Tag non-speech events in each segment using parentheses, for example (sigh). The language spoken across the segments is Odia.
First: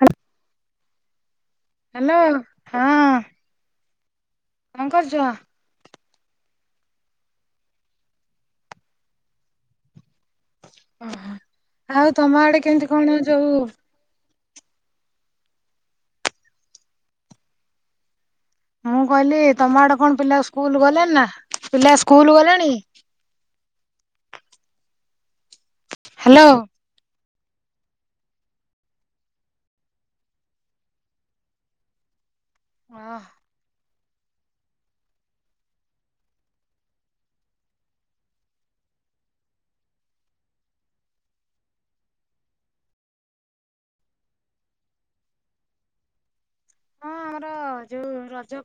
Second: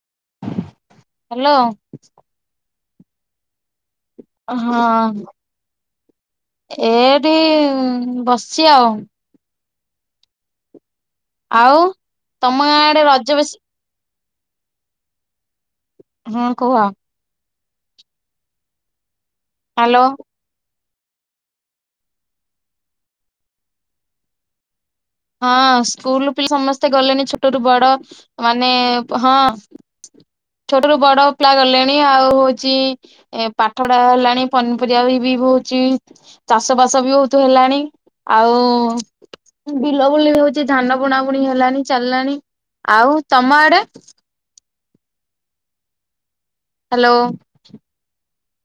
ହ ହାଲୋ। ହଁ। କଣ କରୁଛ? ହଁ। ଏଇଠି ବସିଛି ଆଉ। ଓହୋ ଆଉ ତମ ଆଡେ କେମିତି କଣ ଯୋଉ ହୁଁ କୁହ। ମୁଁ କହିଲି ତମ ଆଡେ ହାଲୋ କଣ ପିଲା ସ୍କୁଲ ଗଲେଣି? ନା ପିଲା ସ୍କୁଲ ଗଲେଣି? ହଁ ସ୍କୁଲୁ ହ୍ୟାଲୋ। ପିଲା ସମସ୍ତେ ଗଲେଣିି। ଛ ଟ ରୁ ବଡ ମାନେ ହଁ। ଛୋଟ ରୁ ବଡ ପିଲା ଗଲେଣି ଆଉ ହଉଚି। ଏ ହଁ ପା ପାଠପଡ଼ା ହେଲାଣି। ପନିପରିବା ବି ହଉଛି ଚାଷ ବାସ ବି ବହୁତ ହେଲାଣି। ଆଉ ବିଲ ବୁଲି ହଉଛି ଧାନ ବୁଣା ବୁଣି ହେଲାଣି। ଚାଲିଲାଣି ଆଉ ତମ ଆଡେ? ହାଲୋ। ଆମର ଯୋଉ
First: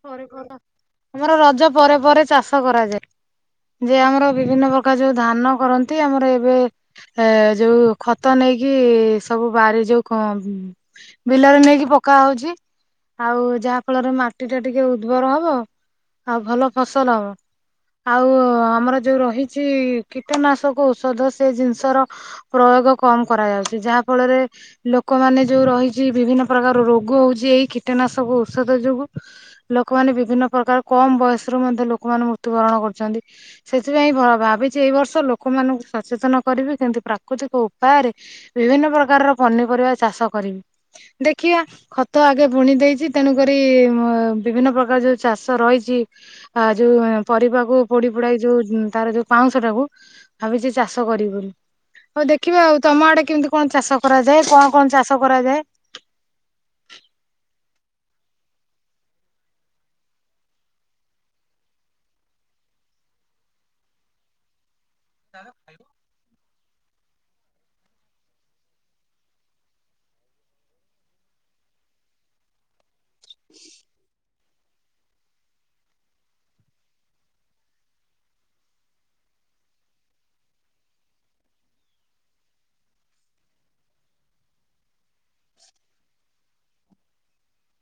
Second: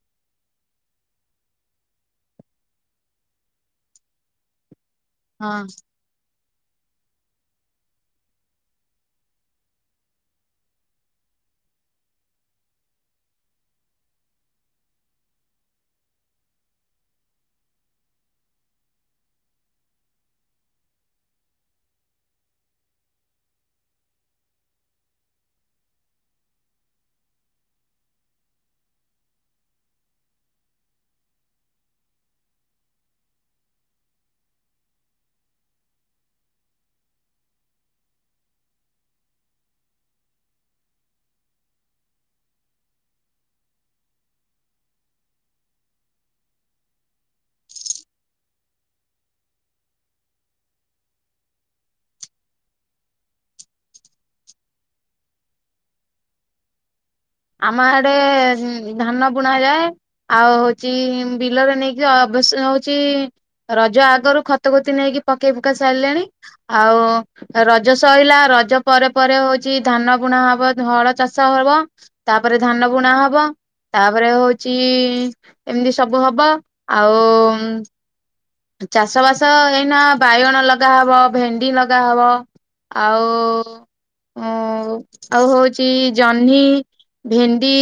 (inaudible) ଆମର ରଜ ପରେ ପରେ ଚାଷ କରାଯାଏ। ଯେ ଆମର ବିଭିନ୍ନ ପ୍ରକ ର ଯୋଉ ଧାନ ହଁ କରନ୍ତି ଆମର ଏ ଏ ଏ ଯୋଉ ଖତ ନେଇକି ସବୁ ବାରି ଯୋଉ କ ବିଲ ବିଲରେ ନେଇକି ପକା ହଉଛି। ଆଉ ଯାହା ଫଳରେ ମାଟି ଟା ଟିକେ ଉର୍ବର ହବ ଆଉ ଭଲ ଫସଲ ହବ। ଆଉ ଆମର ଯୋଉ ରହିଛି। କୀଟନାଶକ ଔଷଧ ସେ ଜିନିଷ ର ପ୍ର ରୋଗ କମ କରାଯାଉଚି। ଯାହା ଫଳରେ ଲୋକମାନେ ଯୋଉ ରହିଛି ବିଭିନ୍ନ ପ୍ରକାର ରୋଗ ହଉଛି। ଏଇ କି କୀଟନାଶକ ଔଷଧ ଯୋଗୁ ଲୋକମାନେ ବିଭିନ୍ନ ପ୍ରକାର କମ ବୟସ ରୁ ମଧ୍ୟ ଲୋକମାନେ ମୃତ୍ୟୁବରଣ କର କରୁଚନ୍ତି ସେଥିପାଇଁ ଭାବିଛି ଏଇ ବର୍ଷ ଲୋକମାନଙ୍କୁ ସଚେତନ କରିବି। କେମିତି ପ୍ରାକୃତିକ ଉପା ଆରେ ବିଭିନ୍ନ ପ୍ରକାରର ପନିପରିବା ଚାଷ କରିବି। ଦେଖିବା ଖତ ଆଗେ ବୁଣି ଦେଇଚି। ତେଣୁକରି ବିଭିନ୍ନ ପ୍ରକାର ଯୋଉ ଚାଷ ରହିଚି। ଆ ଯଉ ପ କୁ ପୋଡି ପୁଡାକି ଯୋଉ ତାର ଯୋଉ ପାଉଁଶ ଟାକୁ ଭାବିଛି ଚାଷ କରିବି ବୋଲି। ହଉ ଦେଖିବା ଆଉ ତମ ଆଡେ କେମିତି କଣ ଚାଷ କରାଯାଏ। କଣ କଣ ଚାଷ କରାଯାଏ। (unintelligible) ଆମ ଆଡ଼େ ଧାନ ବୁଣା ଯାଏ ଆଉ ହଉଛି ବିଲରେ ନେଇକି ଅ ସେ ହଉଛି ରଜ ଆଗରୁ ଖତ ଖୁତି ନେଇକି ପକେଇ ପୁକା ସାରିଲେଣି। ଆଉ ରଜ ସଇଲା ରଜ ପରେ ପରେ ହଉଛି ଧାନ ବୁଣା ହବ ହଳ ଚାଷ ଚାଷ ହବ ତାପରେ ଧାନ ବୁଣା ହବ। ତାପରେ ହଉଛି ଏମିତି ସବୁ ହବ ଆଉ ଚାଷବାସ ଏଇନା ବାଇଗଣ ଲଗା ହବ ଭେଣ୍ଡି ଲଗାହବ। ଆଉ ଆଉ ହଉଛି ଜହ୍ନି ଭେଣ୍ଡି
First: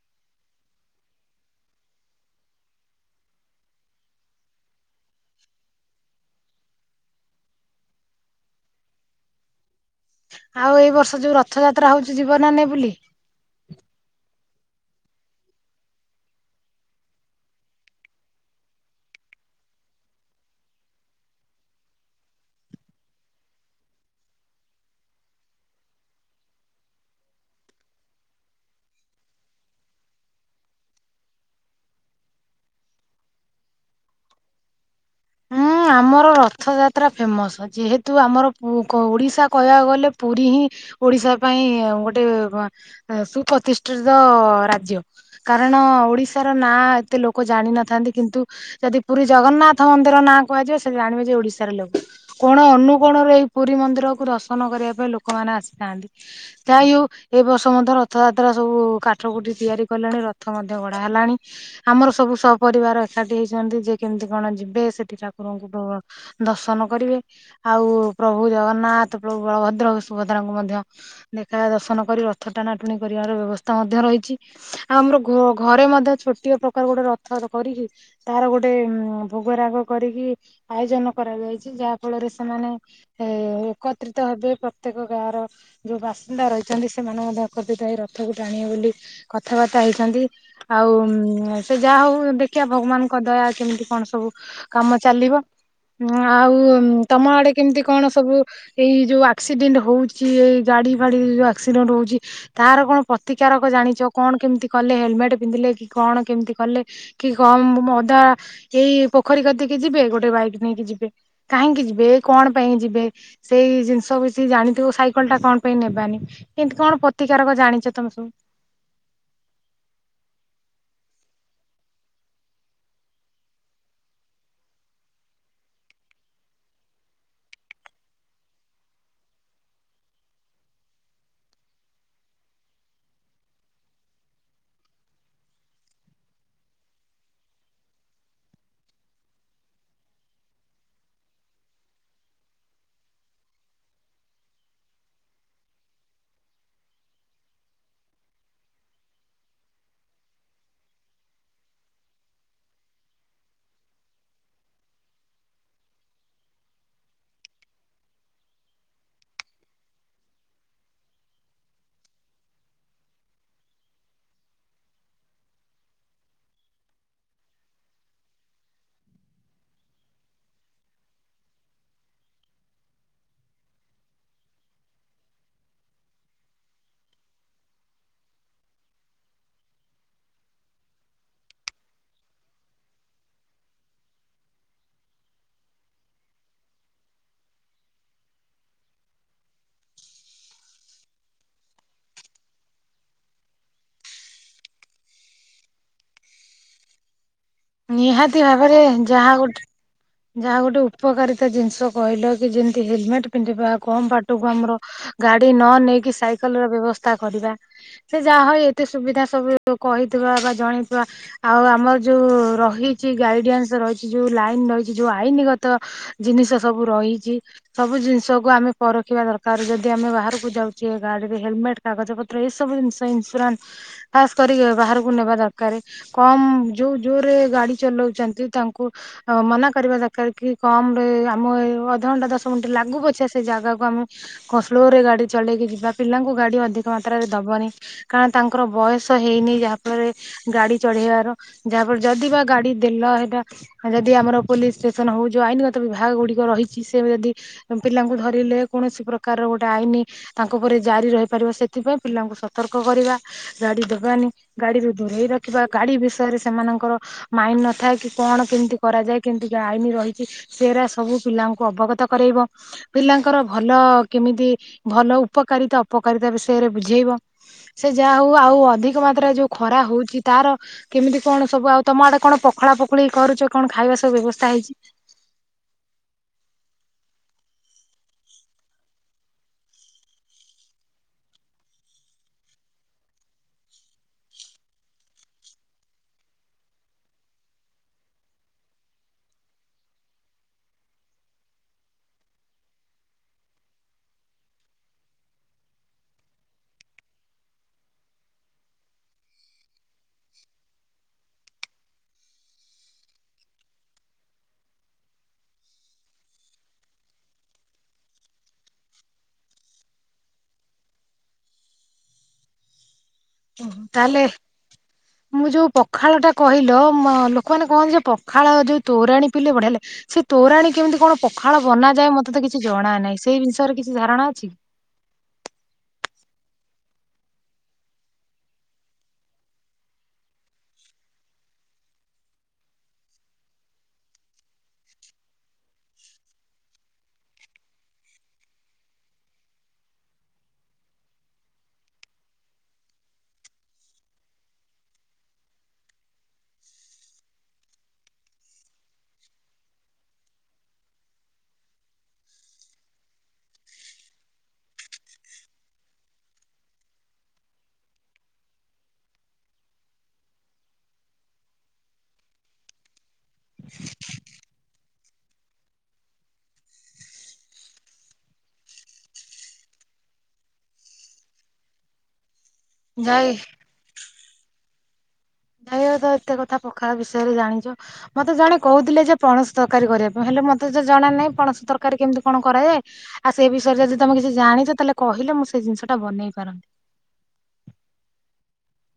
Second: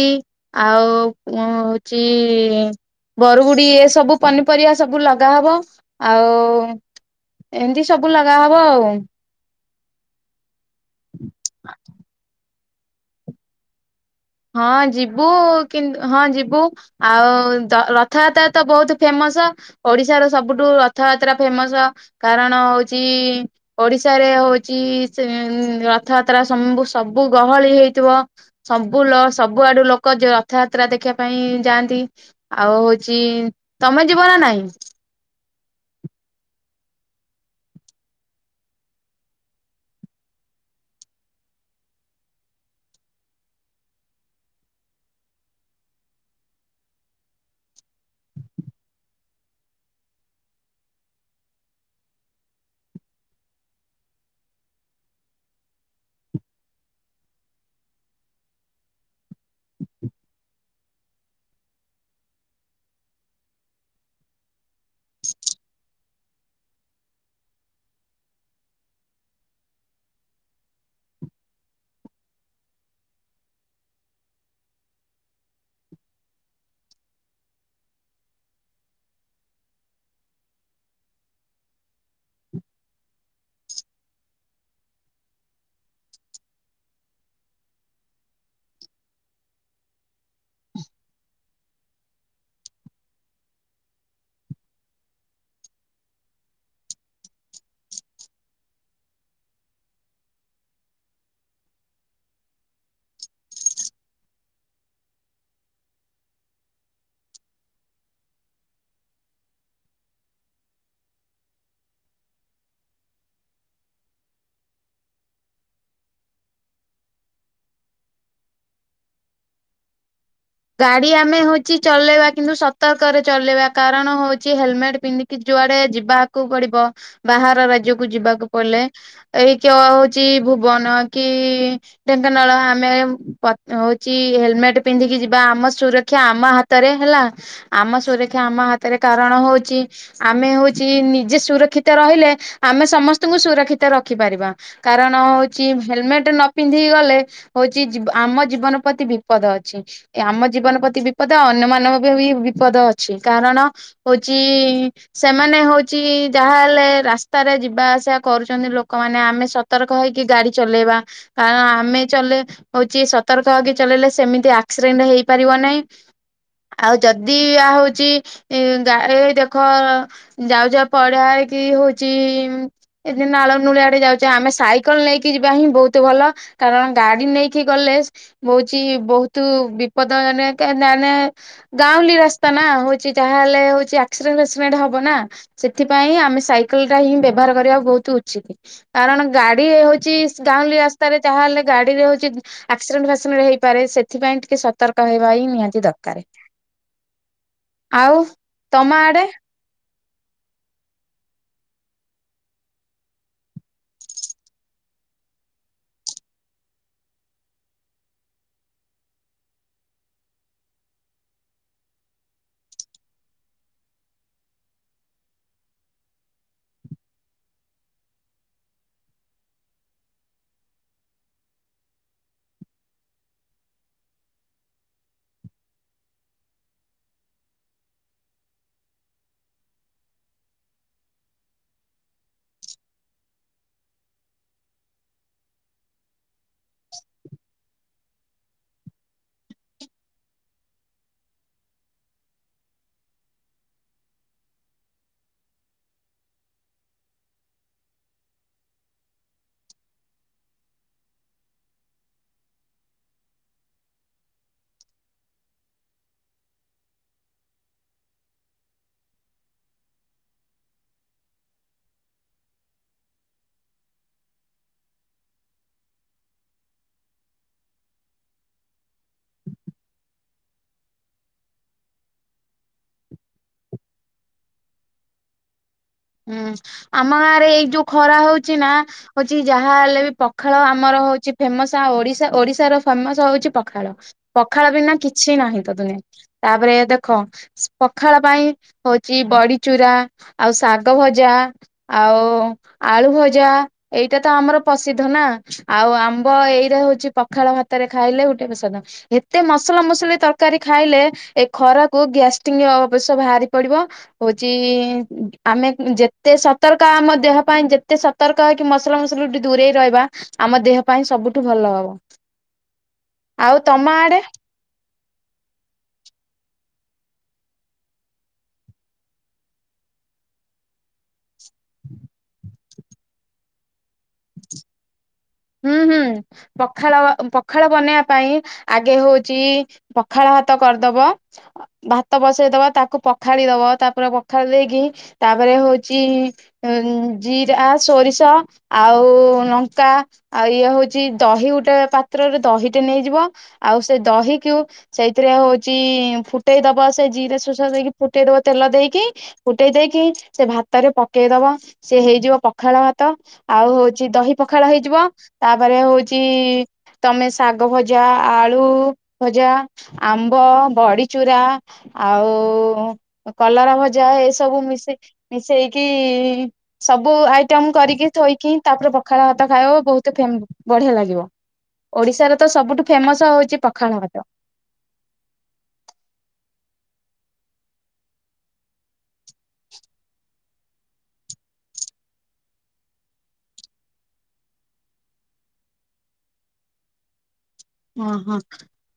ଆଉ କଣ ହଉଚି। ବରଗୁଡି଼ ଏ ସବୁ ପନିପରିବା ସବୁ ଲଗା ହବ। ଆଉ ଏମିତି ସବୁ ଲଗା ହବ ଆଉ। ଆଉ ଏଇ ବର୍ଷ ଯୋଉ ରଥଯାତ୍ରା ହଉଛି ଜିବ ନା ନାହିଁ ବୁଲି? ହଁ ଯିବୁ କି ହଁ ଯିବୁ ଆଉ ରଥଯାତ୍ରା ତ ବହୁତ ଫେମ (unintelligible) ଓଡ଼ିଶା ର ସବୁଠୁ ରଥଯାତ୍ରା ଫେମସ୍ କାରଣ ହଉଛି ଓଡ଼ିଶା ରେ ହଉଛି ରଥଯାତ୍ରା ସବୁ ଗହଳି ହେଇଥିବ ସ (unintelligible) ସବୁଆଡୁ ଲୋକ ରଥଯାତ୍ରା ଦେଖିବା ପାଇଁ ଯାଆନ୍ତି ଆଉ ହଉଛି ତ ତମେ ଜିବ ନା ନାହିଁ? (unintelligible) ଆମର ରଥଯାତ୍ରା ଫେମସ୍ ଯେହେତୁ ଆମର ଓଡ଼ିଶା କହିବାକୁ ଗଲେ ପୁରୀ ହିଁ ଓଡ଼ିଶା ପାଇଁ ଗୋଟେ ସୁପ୍ରତିଷ୍ଠିତ ରାଜ୍ୟ କାରଣ ହଁ ଓଡ଼ିଶାର ନାଁ ଏତେ ଲୋକ ଜାଣିିନଥାନ୍ତି କିନ୍ତୁ ଯଦି ପୁରୀ ଜଗନ୍ନାଥ ରଥ ମନ୍ଦିର ନାଁ କୁହାଯିବ ସେ ଜାଣିବେ ଯେ ଓଡ଼ିଶା ର ଲୋକ କୋଣ ଅନୁକୋଣରେ ଏଇ ପୁରୀ ମନ୍ଦିରକୁ ଦର୍ଶନ କର ବା ପାଇଁ ଲୋକମାନେ ଆସିଥାନ୍ତି ଯାହିହଉ ଏ ବର୍ଷ ମଧ୍ୟ ରଥଯାତ୍ରା ସବୁ କାଠ କୁଟି ତିଆରି କଲେଣି ରଥ ମଧ୍ୟ ଗଢ଼ା ହେଲାଣି ଆମର ସବୁ ସପରିବାର ଏକାଠି ହେଇଛନ୍ତି ଯେ କେମିତି କଣ ଯି ଯିବେ ସେଠି ଠାକୁରଙ୍କୁ ଦର୍ଶନ କରିବେ ଆଉ ପ୍ରଭୁ ଜଗନ୍ନାଥ ପ୍ରଭୁ ବଳଭଦ୍ର ସୁଭଦ୍ରାଙ୍କୁ ମଧ୍ୟ ଦେଖା ଦର୍ଶନ କରି ରଥ ଟାଣା ଟୁଣି କରିବାର ବ୍ୟବସ୍ଥା ମଧ୍ୟ ରହିଛି ଆଉ ଆମର ଘରେ ମ ଛୋଟିଆ ପ୍ରକାର ଗୋଟେ ରଥ କରିକି ତାର ଗୋଟେ ଭୋଗ ରାଗ କରିକି ଆୟୋଜନ କରାଯାଇଛି ଯାହା ଫଳରେ ସେମାନେ ଏ ଏକତ୍ରିତ ହେବେ ପ୍ରତ୍ୟେକ ଗାଁ ର ଯୋଉ ବାସିନ୍ଦା ରହିଛନ୍ତି ସେମାନେ ମଧ୍ୟ ଏକତ୍ରିତ ହୋଇ ରଥକୁ ଟାଣିବେ ବୋଲି କଥାବାର୍ତ୍ତା ହେଇଛନ୍ତି ଆଉ ସେ ଯାହା ହଉ ଦେଖିବା ଭଗବାନଙ୍କ ଦୟା କେମିତି କଣ ସବୁ କାମ ଚାଲିବ। ହଁ ଆଉ ତମ ଆଡ଼େ କେମିତି କଣ ସବୁ ଏଇ ଯୋଉ ଆକ୍ସିଡେଣ୍ଟ୍ ହଉଛି ଏଇ ଗାଡ଼ି ଫାଡ଼ି ଯୋଉ ଆକ୍ସିଡେଣ୍ଟ ହଉଛି ତାର କଣ ପ୍ରତିକାରକ ଜାଣିଛ କଣ କେମିତି କଲେ ହେଲମେଟ୍ ପିନ୍ଧିଲେ କି କଣ କେମିତି କଲେ କି କଣ ମଦା ଏଇ ପୋଖରୀ କତିକି ଯିବେ ଗୋଟେ ବାଇକ୍ ନେଇକି ଯିବେ କାହିଁକି ଯିବେ କଣ ପାଇଁ ଯିବେ ସେଇ ଜିନିଷ (unintelligible) ଜାଣିଥିବ ସାଇକେଲ ଟା କଣ ପାଇଁ ନେବାନି କେମତି କଣ ପ୍ରତିକାରକ ଜାଣିଛ ତମେ ସବୁ? (inaudible) ଗାଡ଼ି ଆମେ ହଉଛି ଚଲେଇବା କିନ୍ତୁ ସତର୍କରେ ଚଲେଇବା କାରଣ ହଉଛି ହେଲମେଟ ପିନ୍ଧିକି ଜୋ ଜୁଆଡେ ଯିବାକୁ ପଡ଼ିବ ବାହାର ରାଜ୍ୟକୁୁ ଯିବାକୁ ପଡିଲେ ଏଇ କ ହଉଛି ଭୁ ଭୁବନ କି ଢେଙ୍କାନଳ ଆମେ ହଉଛି ହେଲମେଟ ପିନ୍ଧିକି ଯି ବା ଆମ ସୁରକ୍ଷା ଆମ ହାତରେ ହେଲା ଆମ ସୁରକ୍ଷା ଆମ ହାତରେ କାରଣ ହଉଛି ଆମେ ହଉଛି ନିଜେ ସୁରକ୍ଷିତ ରହିଲେ ଆମେ ସମସ୍ତଙ୍କୁ ସୁରକ୍ଷିତ ରଖିପାରିବା କାରଣ ହଉଛି ହେଲମେଟ୍ ନ ପିନ୍ଧିକି ଗଲେ ହଉଛି ଆମ ଜୀବନ ପ୍ରତି ବିପଦ ଅଛି। ଆମ ଜୀବନ ପ୍ରତି ବିପଦ ଅନ୍ୟମାନ ଙ୍କ ବି ବିପଦ ଅଛି କାରଣ ହଉଛି ସେମାନେ ହଉଛି ଯାହା ହେଲେ ରାସ୍ତାରେ ଯିବା ଆସିବା କରୁଛନ୍ତି ଲୋକମାନେ ଆମେ ସତର୍କ ହୋଇ ଗାଡ଼ି ଚଲେଇବା କାରଣ ଆମେ ଚଲେ ହଉଛି ସତର୍କ ହେଇ କି ଚଲେଇଲେ ସେମିତି ଆ ଆକ୍ସିଡେଣ୍ଟ୍ ହେଇପାରିବ ନାଇଁ। ଆଉ ଯଦି ଏୟା ହଉଛି ଗାଈ ଦେଖ ଯାଉଛ ପଡିଆ ହେଇ କି ହଉଛି ଏ ନାଳ ନୁଳିଆଡେ଼ ଯାଉଛେ ଆମେ ସାଇକେଲ ନେଇକି ଯିବା ହିଁ ବହୁତ୍ ଭଲ। କାରଣ ଗାଡି ନେଇକି ଗଲେ ହୋଉଚି ବୋହୁତ ତୁ ବିପଦ ମାନେ ଗାଉଁଲି ରାସ୍ତା ନା ହୋଉଚି ଯାହାହଲେ ହୋଉଚି ଆକ୍ସିଡେଣ୍ଟ ପେସମେଣ୍ଟ ହବ ନା ସେଥିପାଇଁ ଆମେ ସାଇକେଲ ଟା ହିଁ ବ୍ୟବହାର କରିବାକୁ ବୋହୁତ ଉଚିତ କାରଣ ଗାଡି ହୋଉଚି ଗାଉଁଲି ରାସ୍ତାରେ ଯାହାହଲେ ଗାଡି ରେ ହୋଉଚି ଆକ୍ସିଡେଣ୍ଟ ଫକ୍ସିଡେଣ୍ଟ ହେଇପାରେ ସେତ୍ ଏଥିପାଇଁ ଟିକେ ସତର୍କ ହେବା ହିଁ ନିହାତି ଦରକାର। ଆଉ ନିହାତି ଭାବରେ ତମ ଆଡେ ଯାହା ଗୋଟେ ଯାହା ଗୋଟେ ଉପକାରିତା ଜିନିଷ କହିଲ କି ଯେମିତି ହେଲମେଟ ପିନ୍ଧିବା କମ ବାଟକୁ ଆମର ଗାଡି ନ ନେଇକି ସାଇକେଲ ର ବ୍ୟବସ୍ଥା କରିବା। ସେ ଯାହା ହ ଏତେ ସୁବିଧା ସବୁ କହି ଥିବା ବା ଜଣେଇଥିବା ଆଉ ଆମର ଯୋଉ ରହିଚି ଗାଇଡେନ୍ସ ରହିଚି ଯୋଉ ଲାଇନ ରହିଚ୍ ଯୋଉ ଆଇନଗତ ଜିନିଷ ସବୁ ରହିଚି ସବୁ ଜିନିଷକୁ ଆମେ ପରଖିବା ଦରକାର ଯଦି ଆମେ ବାହାରକୁ ଯାଉଚେ ଗାଡିରେ ହେଲମେଟ କାଗଜ ପତ୍ର ଏ ସବୁ ଜିନିଷ ଇନ୍ସୁରାନ୍ ଖାସ୍ କରି ବା ବାହାରକୁ ନେବା ଦରକାର କମ ଯୋଉ ଜୋରେ ଗାଡି ଚଲୋଉଚନ୍ତି ତାଙ୍କୁ ମନା ଦର କି କମରେ ଆମ ଇଏ ଅଧଘଣ୍ଟା ଦଶ ମିନିଟ ଲାଗୁ ପଛେ ସେ ଜାଗାକୁ ଆମ କନ୍ସ ରେ ଗାଡି ଚଳେଇକି ଯିବା ପିଲାଙ୍କୁ ଗାଡି ଅଧିକ ମାତ୍ରାରେ ଦବନି କାରଣ ତାଙ୍କର ବୟସ ହେଇନି ଯାହା ତାପରେ ଗାଡି ଚଢେଇବାର ଯାହାଫଳରେ ଯଦି ବା ଗାଡି ଦେଲ ହେଟା ଯଦି ଆମର ପୋଲିସ ଷ୍ଟେସନ ହୋଉ ଯେଉଁ ଆଇନଗତ ବିଭାଗ ଗୁଡ଼ିକ ରହିଚି ସେ ଯଦି ପିଲାଙ୍କୁ ଧରିଲେ କୌଣସି ପ୍ରକାର ଗୋଟେ ଆଇନ ତାଙ୍କ ଉପ ଜାରି ରହିପାରିବ ସେଥିପାଇଁ ପିଲାଙ୍କୁ ସତର୍କ କରିବା ଗାଡି ଦବାନି। ଗାଡିରୁୁ ଦୂରେଇ ରଖିବା ଗାଡି ବିଷୟରେ ସେମାନଙ୍କର ମାଇଣ୍ଡ ନଥାଏ କି କଣ କେମିତି କରାଯାଏ। କେମିତିକା ଆଇନ ରହିଚି ସେରା ସବୁ ପିଲାଙ୍କୁ ଅବଗତ କରେଇବ ପିଲାଙ୍କର ଭଲ କିମ୍ କେମିତି ଭଲ ଉପକାରିତା ଅପକାରିତା ବିଷୟରେ ବୁଝେଇବ। ସେ ଯାହା ହୋଉ ଆଉ ଅଧିକ ମାତ୍ରାରେ ଯୋଉ ଖରା ହୋଉଚି ତାର କେମିତି କଣ ସବୁ ଆଉ ତମ ଆଡେ କଣ ପ୍ ପଖଳା ପୋଖଳି କରୁଛ କଣ ଖାଇବା ସବୁ ବ୍ୟବସ୍ଥା ହେଇଛି? ହୁଁ ଆମ ଗାଁ ରେ ଏଇ ଯୋଉ ଖରା ହଉଛି ନା ହଉଛି ଯାହା ହେଲେ ବି ପଖାଳ ଆମର ହଉଛି ଫେମସ ଆଉ ଓଡିଶା ଓଡିଶାର ଫେମସ ହଉଛି ପଖାଳ ପଖାଳ ବିନା କିଛି ନାହିଁ ତ ଦୁନିଆ। ତାପରେ ଦେଖ ପଖାଳ ପାଇଁ ହଉଛି ବଡି ଚୁରା ଆଉ ଶା ଶାଗ ଭଜା ଆଉ ଆଳୁ ଭଜା ଏଇଟା ତ ଆମର ପ୍ରସିଦ୍ଧ ନା ଆଉ ଆଉ ଆମ୍ବ ଏଇଟା ହଉଛି ପଖାଳ ଭାତରେ ଖାଇଲେ ଗୋଟେ ପ୍ରସାଦ ଏତେ ମସଲା ମସଲି ତରକାରୀ ଖାଇ ହେଲେ ଏ ଖରାକୁ ଗ୍ୟାଷ୍ଟିଙ୍ଗ ଅବଶ୍ୟ ବାହାରି ପଡିବ ହଉଛି ଆମେ ଯେତେ ସତର୍କ ଆମ ଦେହ ପାଇଁ ଯେତେ ସତର୍କ ହେକି ମସଲା ମସଲା ଟେ ଦୂରେଇ ରହିବା ଆମ ଦେହ ପାଇଁ ସବୁଠୁ ଭଲ ହବ। ଆଉ ତମ ଆଡେ? ତାହେଲେ ମୁଁ ଯୋଉ ପଖାଳଟା କହିଲ ଲୋକମାନେ କହନ୍ତି ଯେ ପଖାଳ ଯୋଉ ତୋରାଣୀ ପିଇଲେ ବଢିଆ ଲାଗେ ସେ ତୋରାଣୀ କେମିତି କଣ ପଖାଳ ବନାଯାଏ ମତେ ତ କିଛି ଜଣା ନାହିଁ ସେଇ ବିଷୟରେ କିଛି ଧାରଣା ଅଛି। ହୁଁ ହୁଁ ପଖାଳ ପଖାଳ ବନେଇବା ପାଇଁ ଆଗେ ହଉଛି ପଖାଳ ଭାତ କରିଦବ ଭାତ ବସେଇଦବା ତାକୁ ପଖାଳି ଦବା ତାପରେ ପଖାଳ ଦେଇକି ତା ତାପରେ ହଉଛି ଉ ଜିରା ସୋରିଷ ଆଉ ଲଙ୍କା ଆଉ ଇଏ ହଉଛି ଦହି ଗୋଟେ ପାତ୍ରରେ ଦହିଟେ ନେଇଯିବ ଆଉ ସେ ଦହିକୁ ସେଇଥିରେ ହଉଛି ଫୁଟେଇ ଦବ ସେ ଜିରା ସୁସାଦ ଦେଇକି ଫୁଟେଇ ଦବ ତେଲ ଦେଇକି ଫୁଟେଇ ଦେଇକି ସେ ଭାତରେ ପକେଇ ଦବ ସେ ହେଇଯିବ ପଖାଳ ଭାତ ଆଉ ହଉଛି ଦହି ପଖାଳ ହେଇଯିବ ତାପରେ ହଉଛି ତମେ ଶାଗ ଭଜା ଆଳୁ ଭଜା ଆ ଆମ୍ବ ବଡିରୁରା ଆଉ କଲରା ଭଜା ଏସବୁ ମିଶିକି ମିଶେଇକି ସବୁ ଆଇଟମ କରିକି ଥୋଇକି ତାପରେ ପଖାଳ ଭାତ ଖାଇବ ବହୁତ ତ ଫେମ୍ ବଢିଆ ଲାଗିବ ଓଡିଶାର ତ ସବୁଠୁ ଫେମସ ଯାଇ ହଉଛି ପଖାଳ ଭାତ। (unintelligible) ଏତେ କଥା ପଖାଳ ବିଷୟରେ ଜାଣିଛ ମତେ ଜଣେ କହୁଥିଲେ ଯେ ପଣସ ତରକାରୀ କରିବା ପାଇଁ ହେଲେ ମତେ ତ ଜଣା ଜଣା ନାଇଁ ପଣସ ତରକାରୀ କେମିତି କଣ କରାଯାଏ ଆଉ ସେ ବିଷୟରେ ଯଦି ତମେ କିଛି ଜାଣିଛ ତାହେଲେ କହିଲେ ମୁଁ ସେ ଜିନିଷ ଟା ବନେଇ ପାରନ୍ତି। ଓ ହୋ।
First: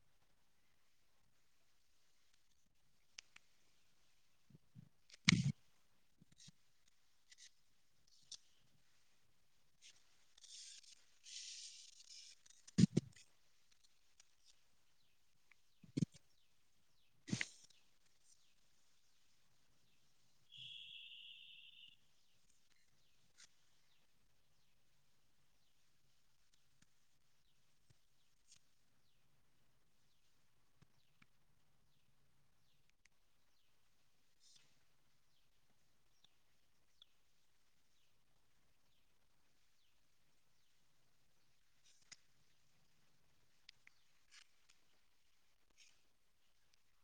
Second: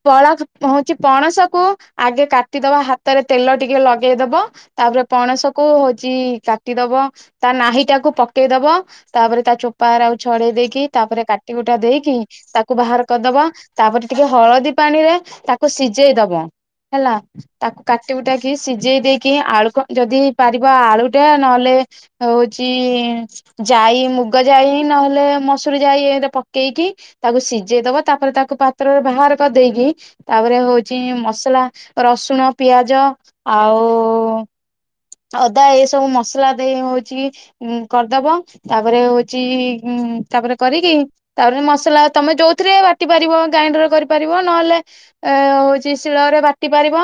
ବଳ ହଉଛି ପଣସକୁ ଆଗେ କାଟିଦବ ହାତରେ ତେଲ ଟିକେ ଲଗେଇଦବ ତା ପରେ ପଣସକୁ ହଉଚି କାଟିଦବ ତା ନାହି ଟାକୁ ପକେଇ ଦବ ତାପରେ ତା ଚୋପା ରାକୁ ଛଡେଇ ଦେଇକି ତାପରେ କାଟି କୁଟା ଦେଇକି ତାକୁ ବାହାର କରିଦବ। ତାପରେ ଟିକେ ହଳଦୀ ପାଣିରେ ତାକୁ ସିଜେଇ ଦବ। ହେଲା ତାକୁ କାଟିି କୁଟାକି ସିଝେଇ ଦେଇକି ଆଳୁ କଣ ଯଦି ପାରିବ ଆଳୁଟା ନହେଲେ ହଉଚି ଜାଇ ମୁଗ ଜାଇ ନହେଲେ ମସୁରୀ ଜାଇ ପକେଇକି କି ତାକୁ ସିଝେଇ ଦବ ତାପରେ ତାକୁ ପାତ୍ରରେ ବାହାର କରିଦେଇକି ତାପରେ ହଉଚି ମସଲା, ରସୁଣ ପିଆଜ ଆ ଆଉ ଅଦା ଏସବୁ ମସଲା ଦେଇ ହଉଚି ଉଁ କରିଦବ ତାପରେ ହଉଚି ହୁଁ ତାପରେ କରିକି ତାପରେ ମସଲା ତମେ ଯୋଉଥିରେ ବାଟି ପାରିବ। ଗ୍ରାଇଣ୍ଡର କରିପାରିବ ନହେଲେ ଏ ହଉଚି ଶିଳରେ ବାଟି ପାରିବ।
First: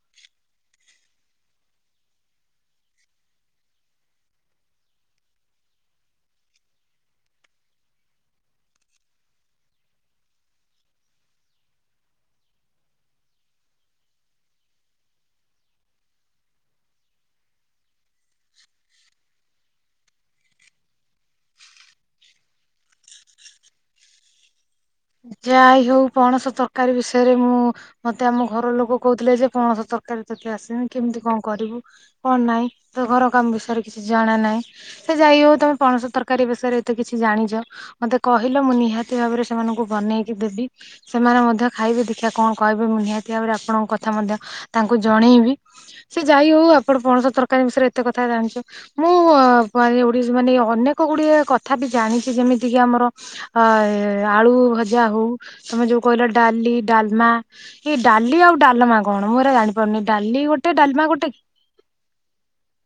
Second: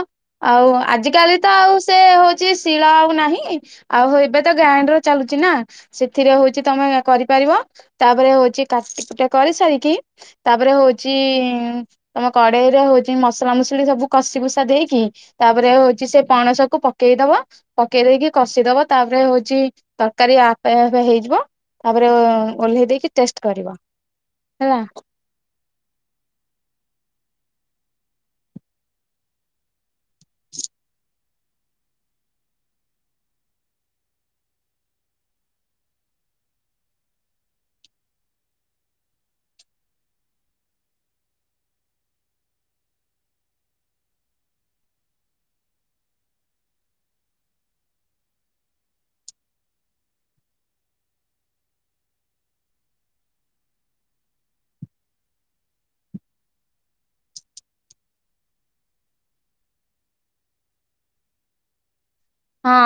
ଆଉ ଆଜିକାଲି ତ ଆଉ ସେ ହଉଛି ଶିଳ ଆଉ ନାହିଁ ଆଉ ଏବେ ତ ଗ୍ରାଇଣ୍ଡର ଚାଲୁ ଛି ନା ସେଥିରେ ହଉଚି ତମେ କରିପାରିବ ତାପରେ ହଉଚି କାଟି କୁଟା କରି ସାରିକି ତାପରେ ହଉଚି ଇ ତମ କଡେଇରେ ହଉଚି ମସଲା ମସଲି ସବୁ କଷି କୁଷା ଦେଇକି ତାପରେ ହଉଚି ସେ ପଣସକୁ ପକେଇ ଦବ ପକେଇ ଦେଇକି କଷି ଦବ ତାପରେ ହଉଚି ତରକାରୀ ଆପେ ଆପେ ହେଇଯିବ ତାପରେ ଓଲ୍ହେଇ ଦେଇକି ଟେଷ୍ଟ କରିବ। ହେଲା। ଯାହା ବି ହଉ ପଣସ ତରକାରୀ ବିଷୟରେ ମୁଁ ମତେ ଆମ ଘର ଲୋକ କହୁଥିଲେ ଯେ ପଣସ ତରକ କାରୀ ତତେ ଆସନି କେମିତି କଣ କରିବୁ କଣ ନାହିଁ ତ ଘର କାମ ବିଷୟରେ କିଛି ଜାଣା ନାହିଁ। ସେ ଯାହି ହଉ ତମେ ପଣସ ତରକାରୀ ବିଷୟରେ ଏତେ କିଛି ଜାଣିଚ, ମତେ କହିଲ ମୁଁ ନିହାତି ଭାବରେ ସେମାନଙ୍କୁ ବନେଇକି ଦେବି ସେମାନେ ମଧ୍ୟ ଖାଇବେ ଦେଖିଆ କଣ କହିବେ ମୁଁ ନିହାତି ଭାବରେ ଆପଣଙ୍କ କଥା ମଧ୍ୟ ତା ଙ୍କୁ ଜଣେଇବି ସେ ଯାଇ ହଉ ଆପଣ ପଣସ ତରକାରୀ ବିଷୟରେ ଏତେ କଥା ଜାଣିଚ ମୁଁ ଅ ବ ମାନେ (unintelligible) ମାନେ ଅନେକ ଗୁଡ଼ିଏ କଥା ବି ଜାଣିଛି ଯେମିତି କି ଆମର ଆ ଆଳୁ ପୂଜା ହଉ ତମେ ଯୋଉ କହିଲ ଡାଲି ଡାଲମା ଇଏ ଡାଲି ଆଉ ଡାଲମା କଣ ମୁଁ ଏରା ଜାଣିପାରୁ ଡାଲି ଗୋଟେ ଡାଲମା ଗୋଟେ କି? ହଁ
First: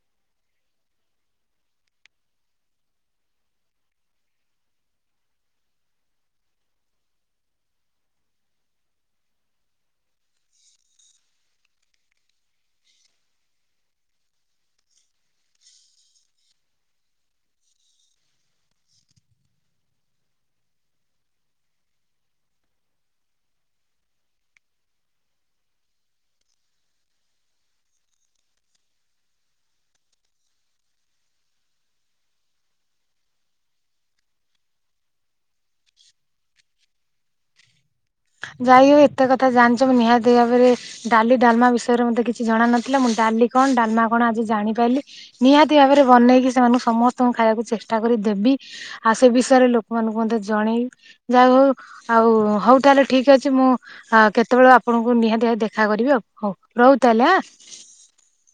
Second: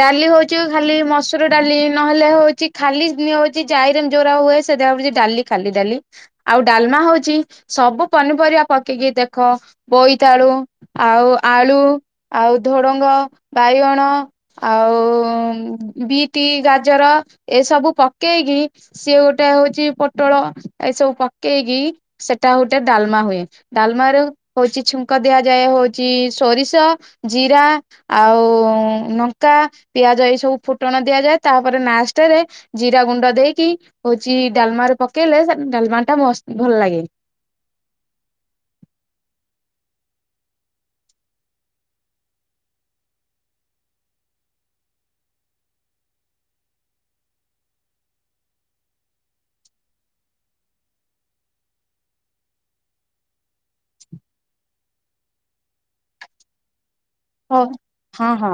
ଡାଲି ହଉଛି ଖାଲି ମସୁର ଡାଲି ନହେଲେ ହଉଚି ଖାଲି ହଉଚି ଜାଇ (unintelligible) ହୁଏ ସେଦିରା ହଉଛି ଡାଲି ଖାଲି ଡାଲି, ଆଉ ଡାଲମା ହଉଚି ସବୁ ପନିପରିବା ପକେ ଇକି ଦେଖ ବୋଇତାଳୁ ଆଉ ଆଳୁ ଆଉ ଧୋଡଙ୍ଗ ବାଇଗଣ ଆଉ ବିଟି ଗାଜର ଏସବୁ ପକେଇକି କି ସିଏ ଗୋଟେ ହଉଚି ପୋଟଳ ଏ ସବୁ ପକେଇକି ସେଟା ଗୋଟେ ଡାଲମା ହୁଏ। ଡାଲମାରୁ ହଉଚି ଛୁଙ୍କ ଦିଆଯାଏ ହଉଚି ସୋରିଷ, ଜିରା ଆଉ ନଙ୍କା, ପିଆଜ ଏଇ ସବୁ ଫୁଟଣ ଦିଆଯାଏ ତାପରେ ନାଷ୍ଟେରେ ଜିରା ଗୁଣ୍ଡ ଦେଇକି ହଉଚି ଡାଲମାରେ ପକେଇଲେ ସେ ଡାଲମାଟା ମସ୍ତ ଭଲ ଲାଗେ। ଯାଇ ହଉ ଏତେ କଥା ଜାଣିଚ, ମୁଁ ନିହାତି ଭାବେରେ ଡାଲି ଡାଲମା ବିଷୟରେ ମତେ କିଛି ଜଣା ନଥିଲା ମୁଁ ଡା ଡାଲି କଣ ଡାଲମା କଣ ଆଜି ଜାଣି ପାଇଲି ନିହାତି ଭାବେରେ ବନେଇକି ସେମାନଙ୍କୁ ସମସ୍ତଙ୍କୁ ଖାଇବାକୁ ଚେଷ୍ଟା କରି ଦେବି ଆଉ ସେ ବିଷୟରେ ଲୋକମାନଙ୍କୁ ମଧ୍ୟ ଜଣେଇବି ଯାହା ହଉ ଆଉ ହଉ ତାହେଲେ ଠିକ୍ ଅଛି ମୁଁ ଏ କେତେବେଳେ ଆପଣଙ୍କୁ ନିହାତି ଭାବେ ଦେଖା କରିବି ଆଉ ହଉ ରହୁ ତାହେଲେ ଆଁ। ହ ହଁ ହଁ।